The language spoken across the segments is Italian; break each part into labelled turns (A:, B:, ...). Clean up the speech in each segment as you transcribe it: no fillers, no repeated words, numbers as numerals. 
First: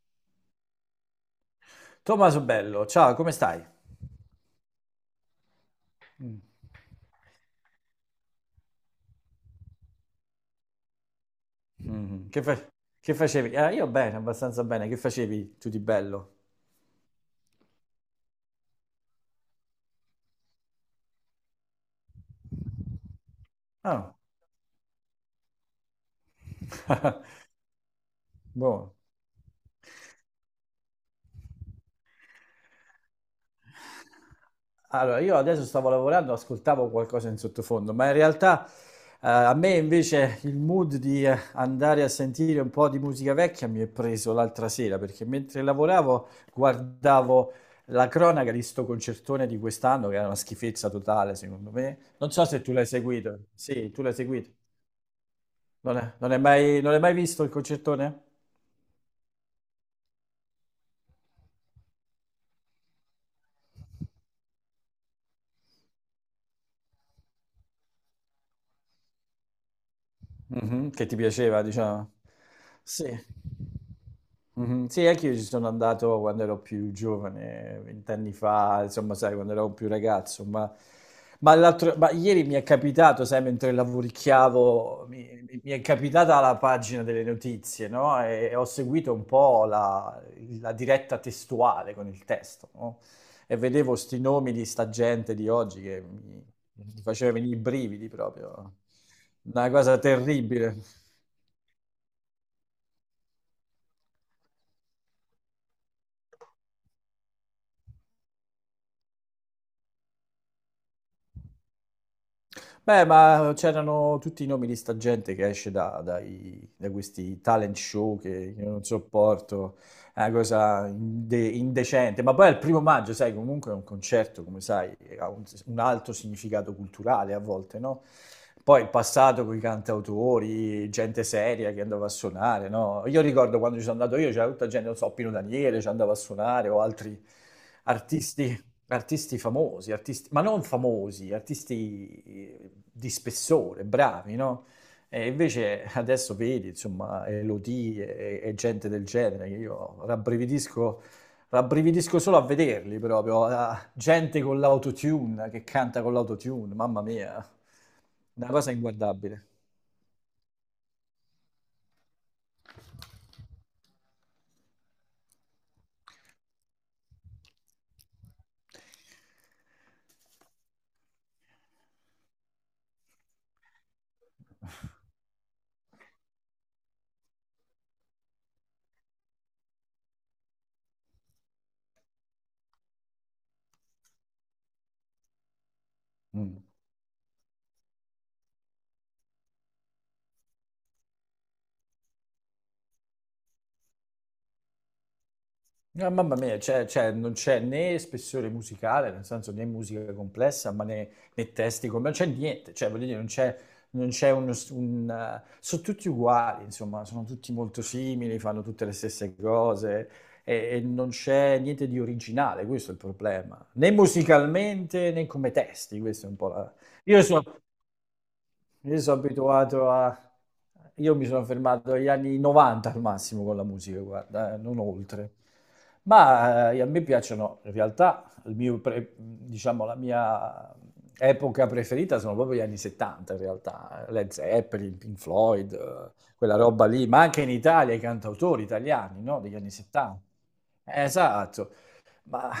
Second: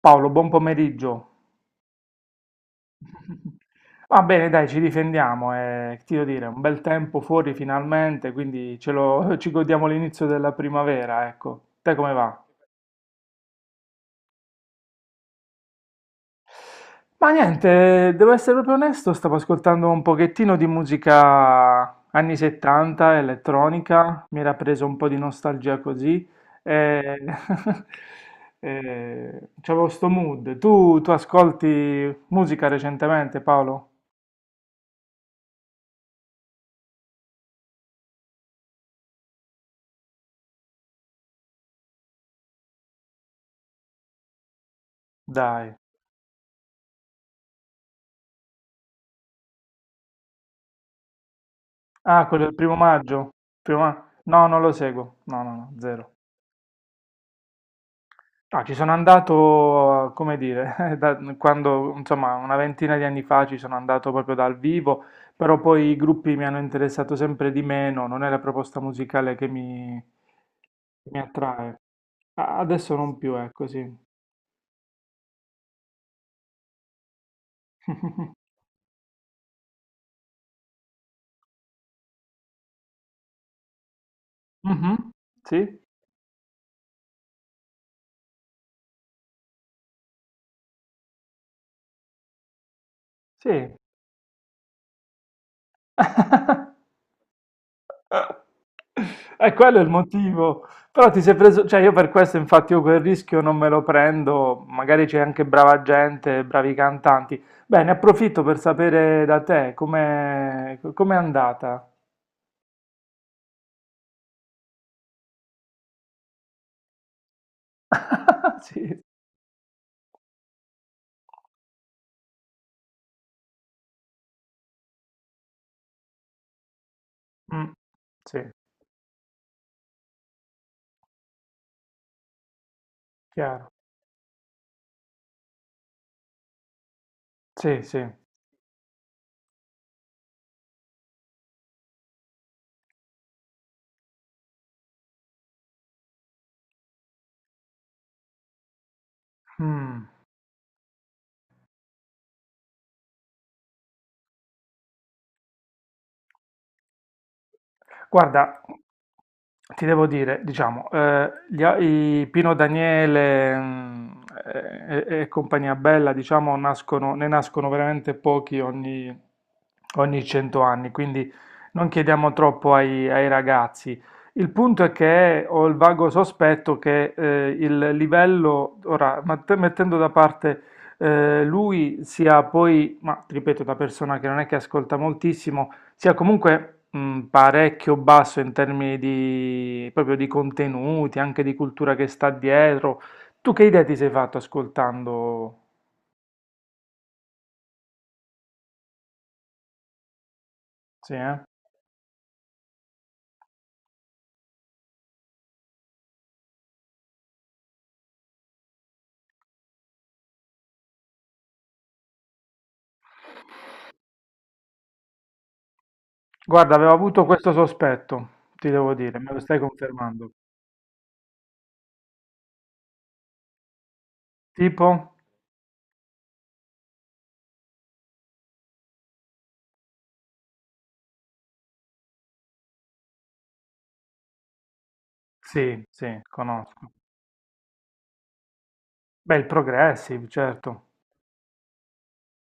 A: Paolo, buon pomeriggio.
B: Tommaso Bello, ciao, come stai?
A: Va bene, dai, ci difendiamo. Che ti devo dire, un bel tempo fuori finalmente, quindi ce lo, ci godiamo l'inizio della primavera, ecco. Te come
B: Mm,
A: va?
B: che, fa- che facevi? Io bene, abbastanza bene. Che facevi tu di bello?
A: Ma niente, devo essere proprio onesto, stavo ascoltando un pochettino di musica anni 70,
B: Ah,
A: elettronica, mi era preso un po' di nostalgia così. E...
B: buono.
A: e c'avevo sto mood. Tu ascolti musica recentemente, Paolo?
B: Allora, io adesso stavo lavorando, ascoltavo qualcosa in sottofondo, ma in realtà a me invece il mood di andare a sentire un po' di musica vecchia mi è preso l'altra sera, perché mentre
A: Dai.
B: lavoravo guardavo la cronaca di sto concertone di quest'anno, che era una schifezza totale, secondo me.
A: Ah,
B: Non
A: quello
B: so
A: del
B: se tu
A: primo
B: l'hai
A: maggio?
B: seguito. Sì, tu l'hai
A: No,
B: seguito.
A: non lo seguo. No, no, no, zero.
B: Non hai mai, non hai mai visto il concertone?
A: Ah, ci sono andato, come dire, quando, insomma, una ventina di anni fa ci sono andato proprio dal vivo, però poi i gruppi mi hanno interessato sempre di meno, non è la proposta musicale
B: Mhm. Che
A: che
B: ti
A: mi
B: piaceva,
A: attrae.
B: diciamo.
A: Adesso
B: Sì.
A: non più, è così.
B: Mhm. Sì, anche io ci sono andato quando ero più giovane, vent'anni fa, insomma, sai, quando ero più ragazzo, ma, ma ieri mi è capitato, sai, mentre lavoricchiavo,
A: Mhm.
B: mi
A: Sì?
B: è capitata la pagina delle notizie, no? E ho seguito un po' la, la diretta testuale con il testo, no? E
A: Sì.
B: vedevo sti nomi di sta gente di oggi che mi mi faceva venire i brividi
A: Eh,
B: proprio.
A: è
B: Una
A: quello è il
B: cosa
A: motivo.
B: terribile.
A: Però ti sei preso, cioè io per questo infatti io quel rischio non me lo prendo, magari c'è anche brava gente, bravi cantanti. Bene, approfitto per sapere da te com'è andata.
B: Beh, ma c'erano tutti i nomi di sta gente che esce da questi talent show che io non
A: Sì,
B: sopporto, è una cosa indecente. Ma poi al primo maggio, sai, comunque è un concerto, come sai, ha un alto significato culturale a
A: mm,
B: volte, no?
A: sì,
B: Poi il passato con i cantautori, gente seria che andava a suonare, no? Io ricordo
A: chiaro.
B: quando ci sono andato io, c'era tutta gente, non so, Pino Daniele ci andava a suonare o altri
A: Sì, sì.
B: artisti famosi, artisti, ma non famosi, artisti di spessore, bravi, no? E invece adesso vedi, insomma, Elodie e gente del genere, che io
A: Mm.
B: rabbrividisco, rabbrividisco solo a vederli proprio, a- gente con l'autotune, che canta con l'autotune, mamma mia,
A: Guarda,
B: una cosa inguardabile.
A: ti devo dire, diciamo, i Pino Daniele mm, e compagnia bella, diciamo, ne nascono veramente pochi ogni 100 anni, quindi non chiediamo troppo ai ragazzi. Il punto è che ho il vago sospetto che il livello, ora, mettendo da parte lui, sia poi, ma ti ripeto, da persona che non è che ascolta moltissimo, sia
B: Mm.
A: comunque parecchio basso in termini di, proprio di contenuti, anche di cultura che sta dietro. Tu che idea ti sei fatto ascoltando?
B: No, mamma mia, cioè, non c'è né spessore musicale, nel senso né musica complessa, ma
A: Sì, eh?
B: né testi, non c'è niente, cioè, voglio dire, non c'è, non c'è sono tutti uguali, insomma, sono tutti molto simili, fanno tutte le stesse cose e non c'è niente di originale, questo è il problema, né musicalmente né come testi, questo è un po'
A: Guarda,
B: la...
A: avevo
B: Io
A: avuto
B: so-
A: questo sospetto, ti devo
B: io sono
A: dire, me lo stai
B: abituato a...
A: confermando.
B: Io mi sono fermato agli anni 90 al massimo con la musica, guarda, non
A: Tipo?
B: oltre. Ma a me piacciono, in realtà, diciamo, la mia epoca preferita sono proprio gli anni 70, in realtà. Led Zeppelin, Pink Floyd,
A: Sì, sì,
B: quella roba
A: conosco.
B: lì, ma anche in Italia i cantautori italiani,
A: Beh,
B: no?
A: il
B: Degli anni 70.
A: Progressive, certo.
B: Esatto. Ma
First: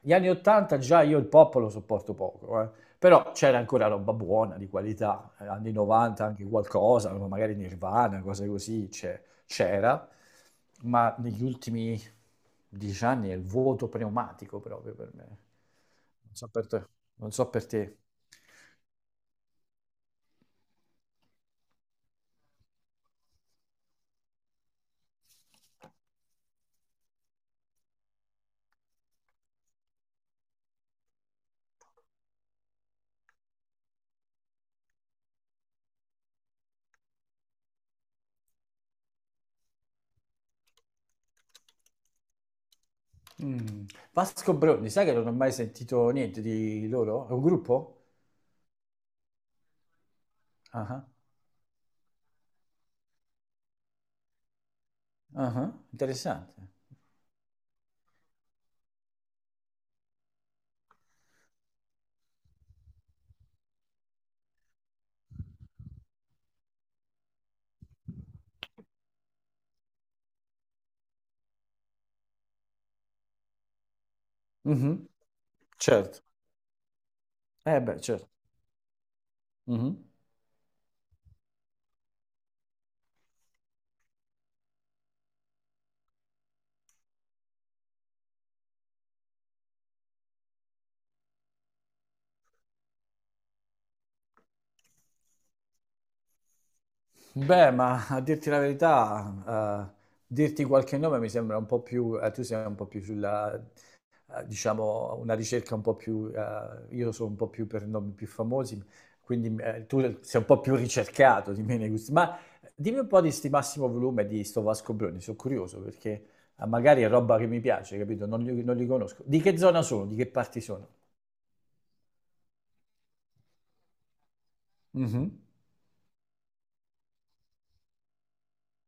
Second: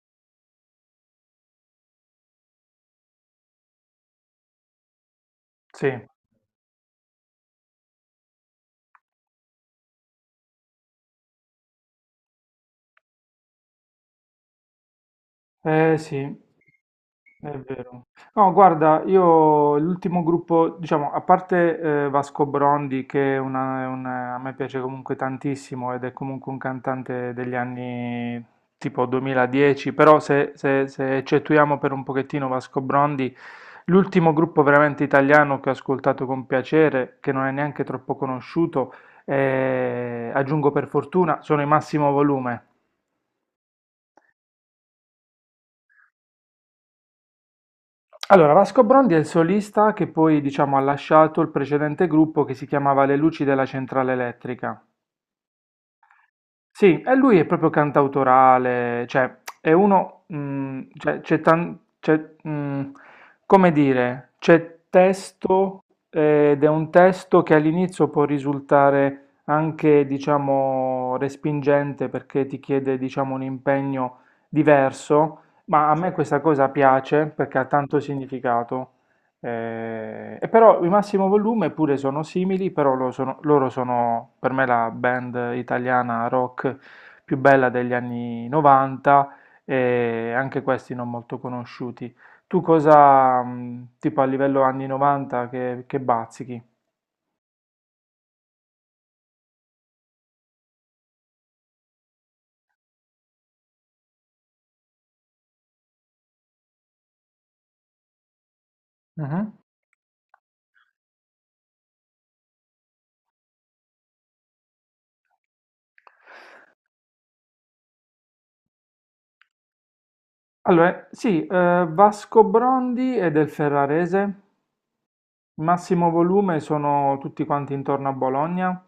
B: gli anni 80 già io il pop lo sopporto poco, eh. Però c'era ancora roba buona, di qualità, anni
A: Sì,
B: 90 anche qualcosa, magari Nirvana, cose così, c'era, ma negli ultimi 10 anni è il vuoto pneumatico proprio per me.
A: eh sì.
B: Non so per te. Non so
A: È
B: per te.
A: vero. No, guarda, io l'ultimo gruppo, diciamo, a parte Vasco Brondi, che a me piace comunque tantissimo ed è comunque un cantante degli anni tipo 2010, però se eccettuiamo per un pochettino Vasco Brondi, l'ultimo gruppo veramente italiano che ho ascoltato con piacere, che non è neanche troppo conosciuto, aggiungo per fortuna, sono i Massimo Volume.
B: Mm. Vasco Bronni, sai che non ho mai sentito niente di loro? È un gruppo?
A: Allora, Vasco Brondi è il solista che poi, diciamo, ha
B: Ah,
A: lasciato il precedente gruppo che si chiamava Le Luci della Centrale Elettrica.
B: ah, ah, interessante.
A: Sì, e lui è proprio cantautorale, cioè è uno, mm, cioè, c'è, mm, come dire, c'è testo ed è un testo che all'inizio può risultare anche, diciamo, respingente perché ti chiede, diciamo, un impegno
B: Mhm.
A: diverso, ma a me
B: Certo.
A: questa cosa piace perché ha
B: Eh
A: tanto
B: beh, certo.
A: significato.
B: Mhm.
A: E però i Massimo Volume pure sono simili, però loro sono per me la band italiana rock più bella degli anni 90 e anche questi non molto conosciuti. Tu cosa, tipo a livello anni 90, che bazzichi?
B: Beh, ma a dirti la verità, dirti qualche nome mi sembra un po' più, tu sei un po' più sulla, diciamo, una ricerca un po' più, io sono un po' più per nomi più famosi, quindi
A: Mhm.
B: tu sei un po' più ricercato di me nei gusti. Ma dimmi un po' di sti Massimo Volume e di sto Vasco Bruni, sono curioso perché magari è roba che mi piace, capito? Non li conosco. Di che zona sono? Di che parti sono?
A: Allora, sì, Vasco Brondi è del Ferrarese,
B: Mhm.
A: Massimo Volume sono tutti quanti intorno a Bologna.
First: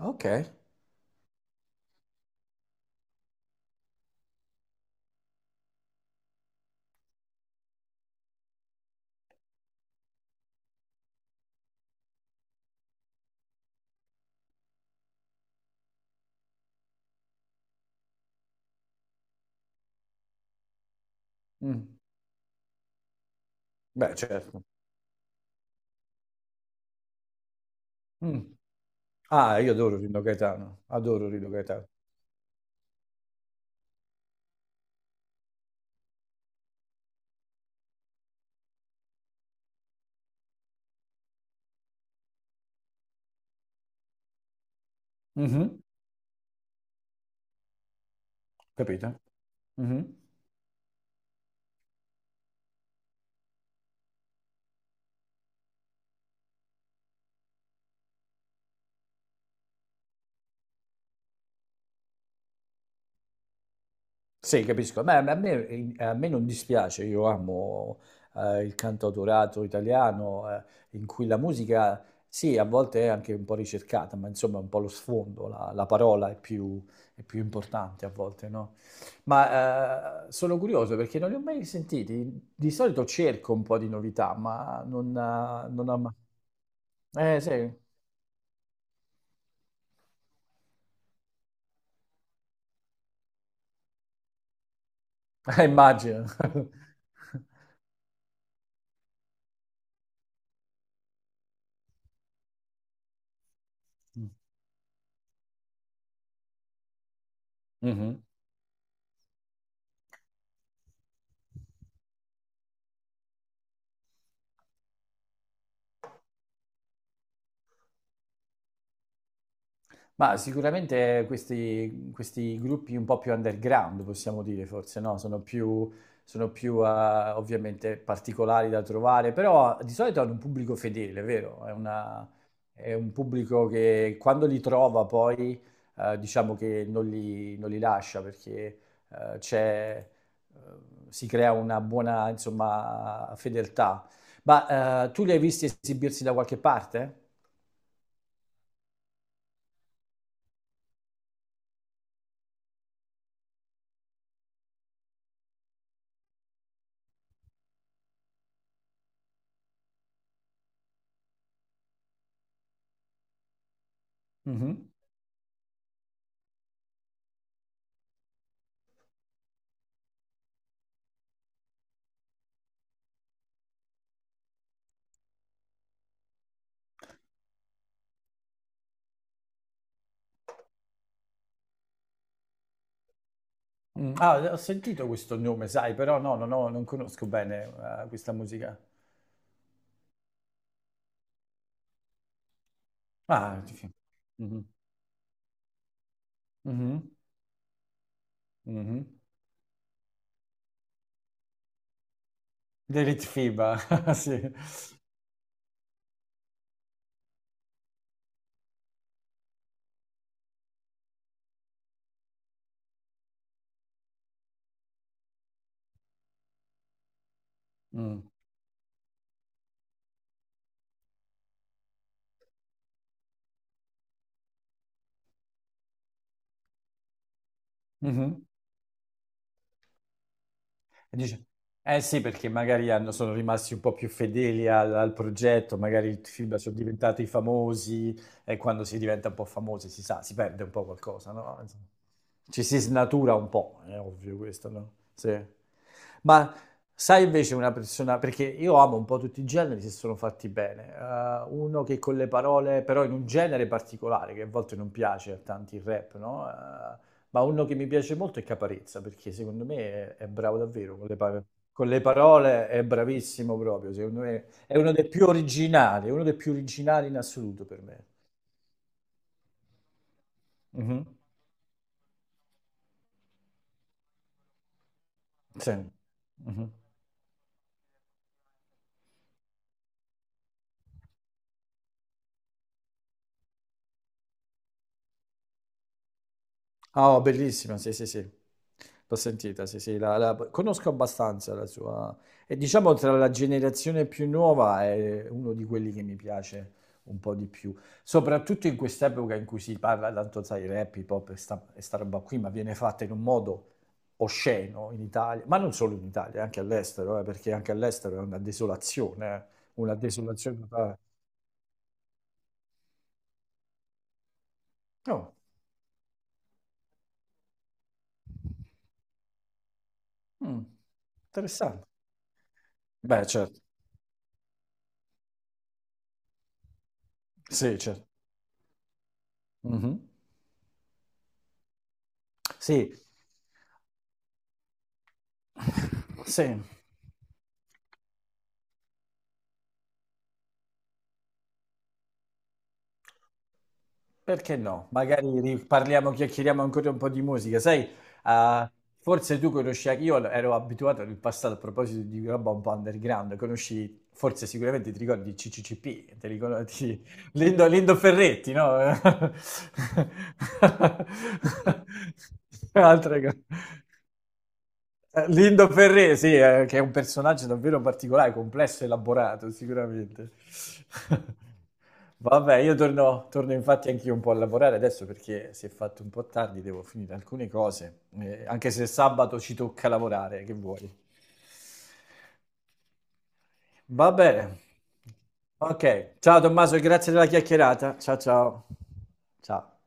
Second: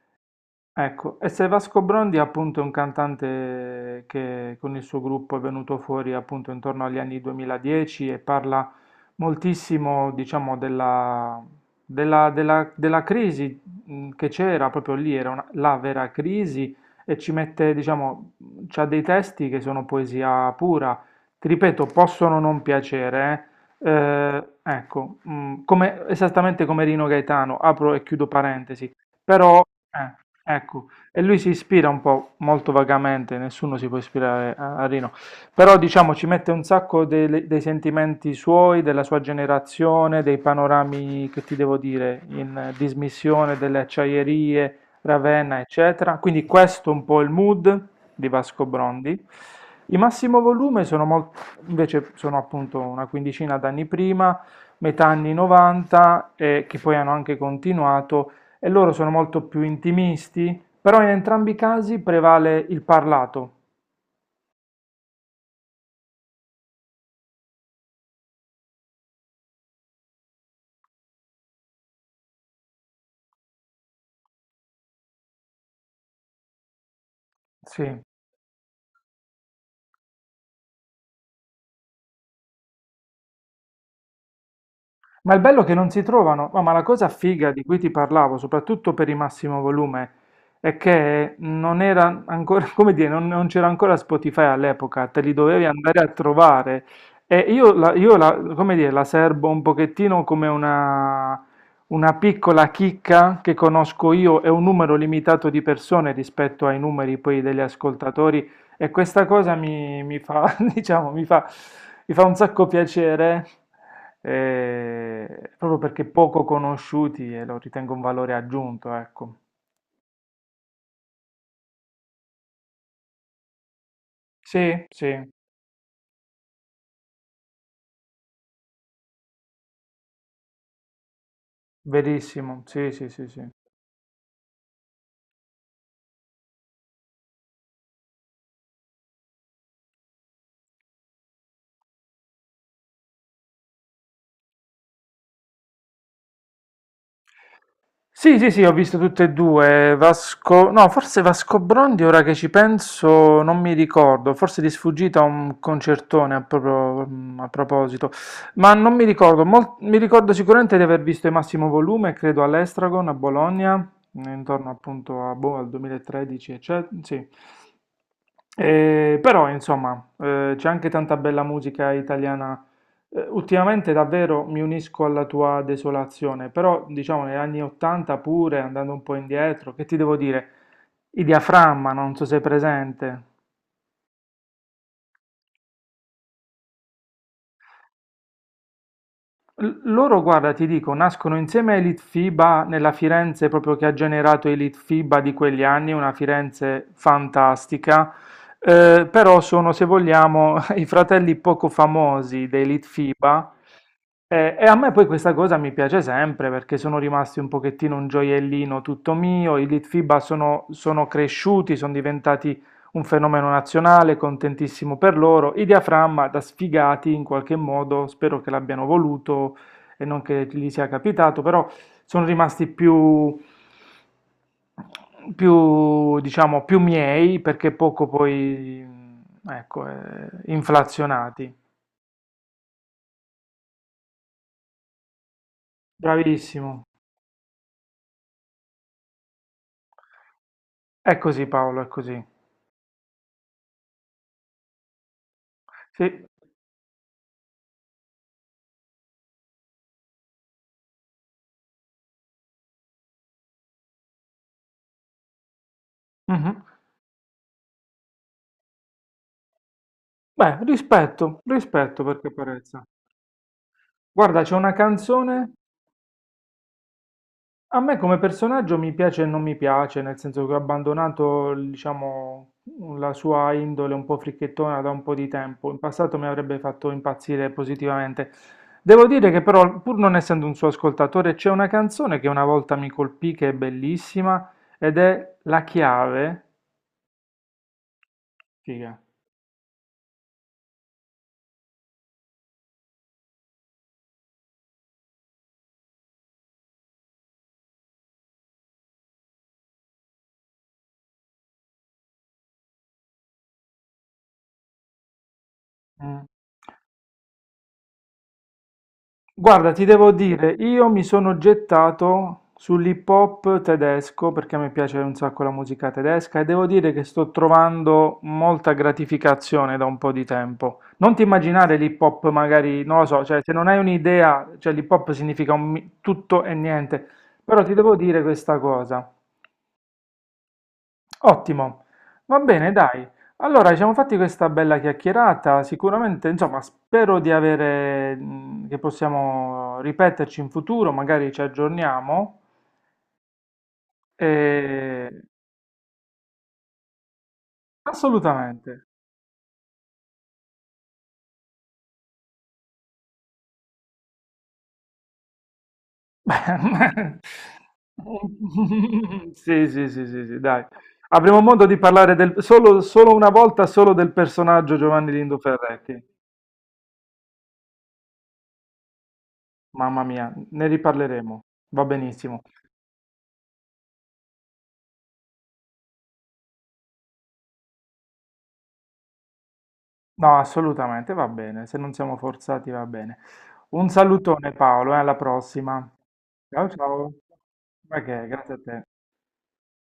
B: Ok.
A: Ecco, e se Vasco Brondi è appunto un cantante che con il suo gruppo è venuto fuori appunto intorno agli anni 2010 e parla moltissimo, diciamo, della crisi che c'era proprio lì, la vera crisi e ci mette, diciamo, c'ha dei testi che sono poesia pura, ti ripeto,
B: Mm.
A: possono non piacere,
B: Beh, certo.
A: ecco, esattamente come Rino Gaetano, apro e chiudo
B: Mm.
A: parentesi.
B: Ah,
A: Però,
B: io adoro Rino Gaetano,
A: ecco, e
B: adoro
A: lui
B: Rino
A: si ispira
B: Gaetano.
A: un po', molto vagamente, nessuno si può ispirare a Rino, però diciamo ci mette un sacco dei sentimenti suoi, della sua generazione, dei panorami, che ti devo dire, in dismissione delle acciaierie, Ravenna,
B: Mhm.
A: eccetera. Quindi questo è un po' il mood di Vasco
B: Capito?
A: Brondi. I
B: Mhm.
A: massimo volume sono mol- Invece sono appunto una quindicina d'anni prima, metà anni 90, e che poi hanno anche continuato e loro sono molto più intimisti, però in entrambi i casi prevale il parlato.
B: Sì, capisco. Beh, a me non dispiace, io amo il cantautorato italiano in cui la musica, sì, a volte è anche un po' ricercata, ma insomma è un po' lo sfondo, la parola è più
A: Sì.
B: importante a volte, no? Ma sono curioso perché non li ho mai sentiti. Di solito cerco un po' di novità, ma non,
A: Ma il bello è che
B: non
A: non
B: ho
A: si
B: mai...
A: trovano, ma la cosa
B: Eh
A: figa di
B: sì,
A: cui ti parlavo, soprattutto per il massimo volume, è che non era ancora, come dire, non c'era ancora Spotify all'epoca, te li dovevi andare a
B: immagino.
A: trovare. E come dire, la serbo un pochettino come una piccola chicca che conosco io e un numero limitato di persone rispetto ai numeri poi degli
B: Mhm.
A: ascoltatori. E questa cosa diciamo, mi fa un sacco piacere, proprio perché poco conosciuti e lo ritengo un valore aggiunto, ecco.
B: Ma sicuramente questi gruppi un po' più underground, possiamo dire
A: Sì,
B: forse,
A: sì,
B: no? Sono più ovviamente particolari da trovare, però di solito hanno un pubblico fedele, vero? È una-
A: verissimo, sì,
B: è
A: sì,
B: un
A: sì, sì.
B: pubblico che quando li trova poi diciamo che non li lascia perché eh, c'è, eh, si crea una buona insomma fedeltà. Ma tu li hai visti esibirsi da qualche parte?
A: Sì, sì, sì, ho visto tutte e due. Vasco, no, forse Vasco Brondi, ora che ci penso, non mi ricordo. Forse di sfuggita un concertone a, a proposito, ma non mi ricordo. Mi ricordo sicuramente di aver visto il massimo volume, credo all'Estragon a Bologna, intorno
B: Mhm.
A: appunto a, boh, al 2013, eccetera. Sì. Però, insomma, c'è anche tanta bella musica italiana ultimamente davvero mi unisco alla tua desolazione, però diciamo negli anni 80 pure, andando un po' indietro, che ti devo dire? I diaframma, non so se è presente.
B: Mm. Ah, ho sentito questo nome, sai, però no, no, no, non conosco bene questa musica.
A: Loro guarda ti dico, nascono insieme ai Litfiba nella Firenze
B: Ah,
A: proprio che
B: sì.
A: ha generato i
B: Mhm,
A: Litfiba di quegli anni, una Firenze
B: mhm,
A: fantastica,
B: mhm.
A: però sono se vogliamo i fratelli poco famosi dei
B: The
A: Litfiba.
B: Litfiba, sì.
A: E a me poi questa cosa mi piace sempre perché sono rimasti un pochettino un gioiellino tutto mio, i Litfiba sono cresciuti, sono diventati un fenomeno nazionale, contentissimo per loro. I diaframma da sfigati in qualche modo,
B: Mm,
A: spero che l'abbiano voluto e non che gli sia capitato, però sono rimasti diciamo, più miei perché poco
B: mhm.
A: poi, ecco,
B: E dice,
A: inflazionati.
B: eh sì, perché sono rimasti un po' più fedeli al, al progetto, magari il film sono
A: Bravissimo.
B: diventati famosi e quando si diventa un po' famosi si sa, si perde un po'
A: È
B: qualcosa,
A: così
B: no?
A: Paolo,
B: Insomma,
A: è così.
B: ci si snatura un po', è ovvio questo, no? Sì.
A: Sì.
B: Ma sai invece una persona, perché io amo un po' tutti i generi se sono fatti bene, uno che con le parole, però in un genere particolare, che a volte non piace a tanti il rap, no?
A: Mhm.
B: Ma uno che mi piace molto è Caparezza, perché secondo me è bravo
A: Beh,
B: davvero,
A: rispetto,
B: con le
A: rispetto perché
B: parole
A: parezza.
B: è bravissimo proprio, secondo
A: Guarda,
B: me
A: c'è una
B: è uno dei più
A: canzone.
B: originali, è uno dei più originali in assoluto
A: A
B: per
A: me
B: me.
A: come personaggio mi piace e non mi piace, nel senso che ho
B: Mhm.
A: abbandonato, diciamo, la sua indole un po' fricchettona da un po' di tempo.
B: Sì.
A: In passato mi avrebbe
B: Mhm.
A: fatto impazzire positivamente. Devo dire che però, pur non essendo un suo ascoltatore, c'è una canzone che una volta mi colpì, che è bellissima, ed è La Chiave.
B: Ah, oh, bellissima, sì, sì, sì.
A: Figa.
B: L'ho sentita, sì, sì, conosco abbastanza la sua... E diciamo tra la generazione più nuova è uno di quelli che mi piace un po' di più. Soprattutto in quest'epoca in cui si parla tanto, sai, rap, hip hop e sta roba qui, ma viene fatta in un modo osceno in Italia, ma non solo in
A: Mm.
B: Italia, anche all'estero, perché anche all'estero è
A: Guarda, ti
B: una
A: devo dire,
B: desolazione
A: io
B: totale.
A: mi sono gettato sull'hip hop tedesco perché mi piace un
B: Oh,
A: sacco la musica tedesca e devo dire che sto trovando molta gratificazione da un po' di
B: mm,
A: tempo. Non ti immaginare
B: interessante.
A: l'hip hop magari, non lo so,
B: Beh,
A: cioè se
B: certo.
A: non hai un'idea, cioè l'hip hop significa tutto e niente, però ti
B: Sì,
A: devo
B: certo.
A: dire questa cosa.
B: Mhm.
A: Ottimo, va bene,
B: Sì.
A: dai. Allora, ci siamo fatti questa bella chiacchierata. Sicuramente,
B: Sì,
A: insomma, spero di avere, che possiamo ripeterci in futuro, magari ci aggiorniamo.
B: perché no?
A: E...
B: Magari parliamo, chiacchieriamo ancora un po' di musica. Sai, ah,
A: Assolutamente.
B: forse tu conosci, anche- io ero abituato nel passato a proposito di roba un po' underground, conosci, forse sicuramente ti ricordi i CCCP, te li con- ti- Lindo, Lindo Ferretti, no?
A: Sì, sì, sì, sì, sì, dai. Avremo modo di parlare del, solo
B: Altra
A: una
B: cosa.
A: volta solo del personaggio Giovanni Lindo
B: Lindo
A: Ferretti.
B: Ferré, sì, che è un personaggio davvero particolare, complesso e elaborato,
A: Mamma
B: sicuramente.
A: mia, ne riparleremo. Va benissimo.
B: Vabbè, io torno, torno infatti anch'io un po' a lavorare adesso perché si è fatto un po' tardi, devo finire alcune cose, anche se sabato ci tocca
A: No,
B: lavorare, che vuoi.
A: assolutamente, va bene, se non siamo forzati va bene. Un
B: Va bene.
A: salutone Paolo, e alla prossima.
B: Ok, ciao
A: Ciao
B: Tommaso, e grazie
A: ciao.
B: della chiacchierata.
A: Ma
B: Ciao
A: che, grazie a
B: ciao.
A: te.
B: Ciao.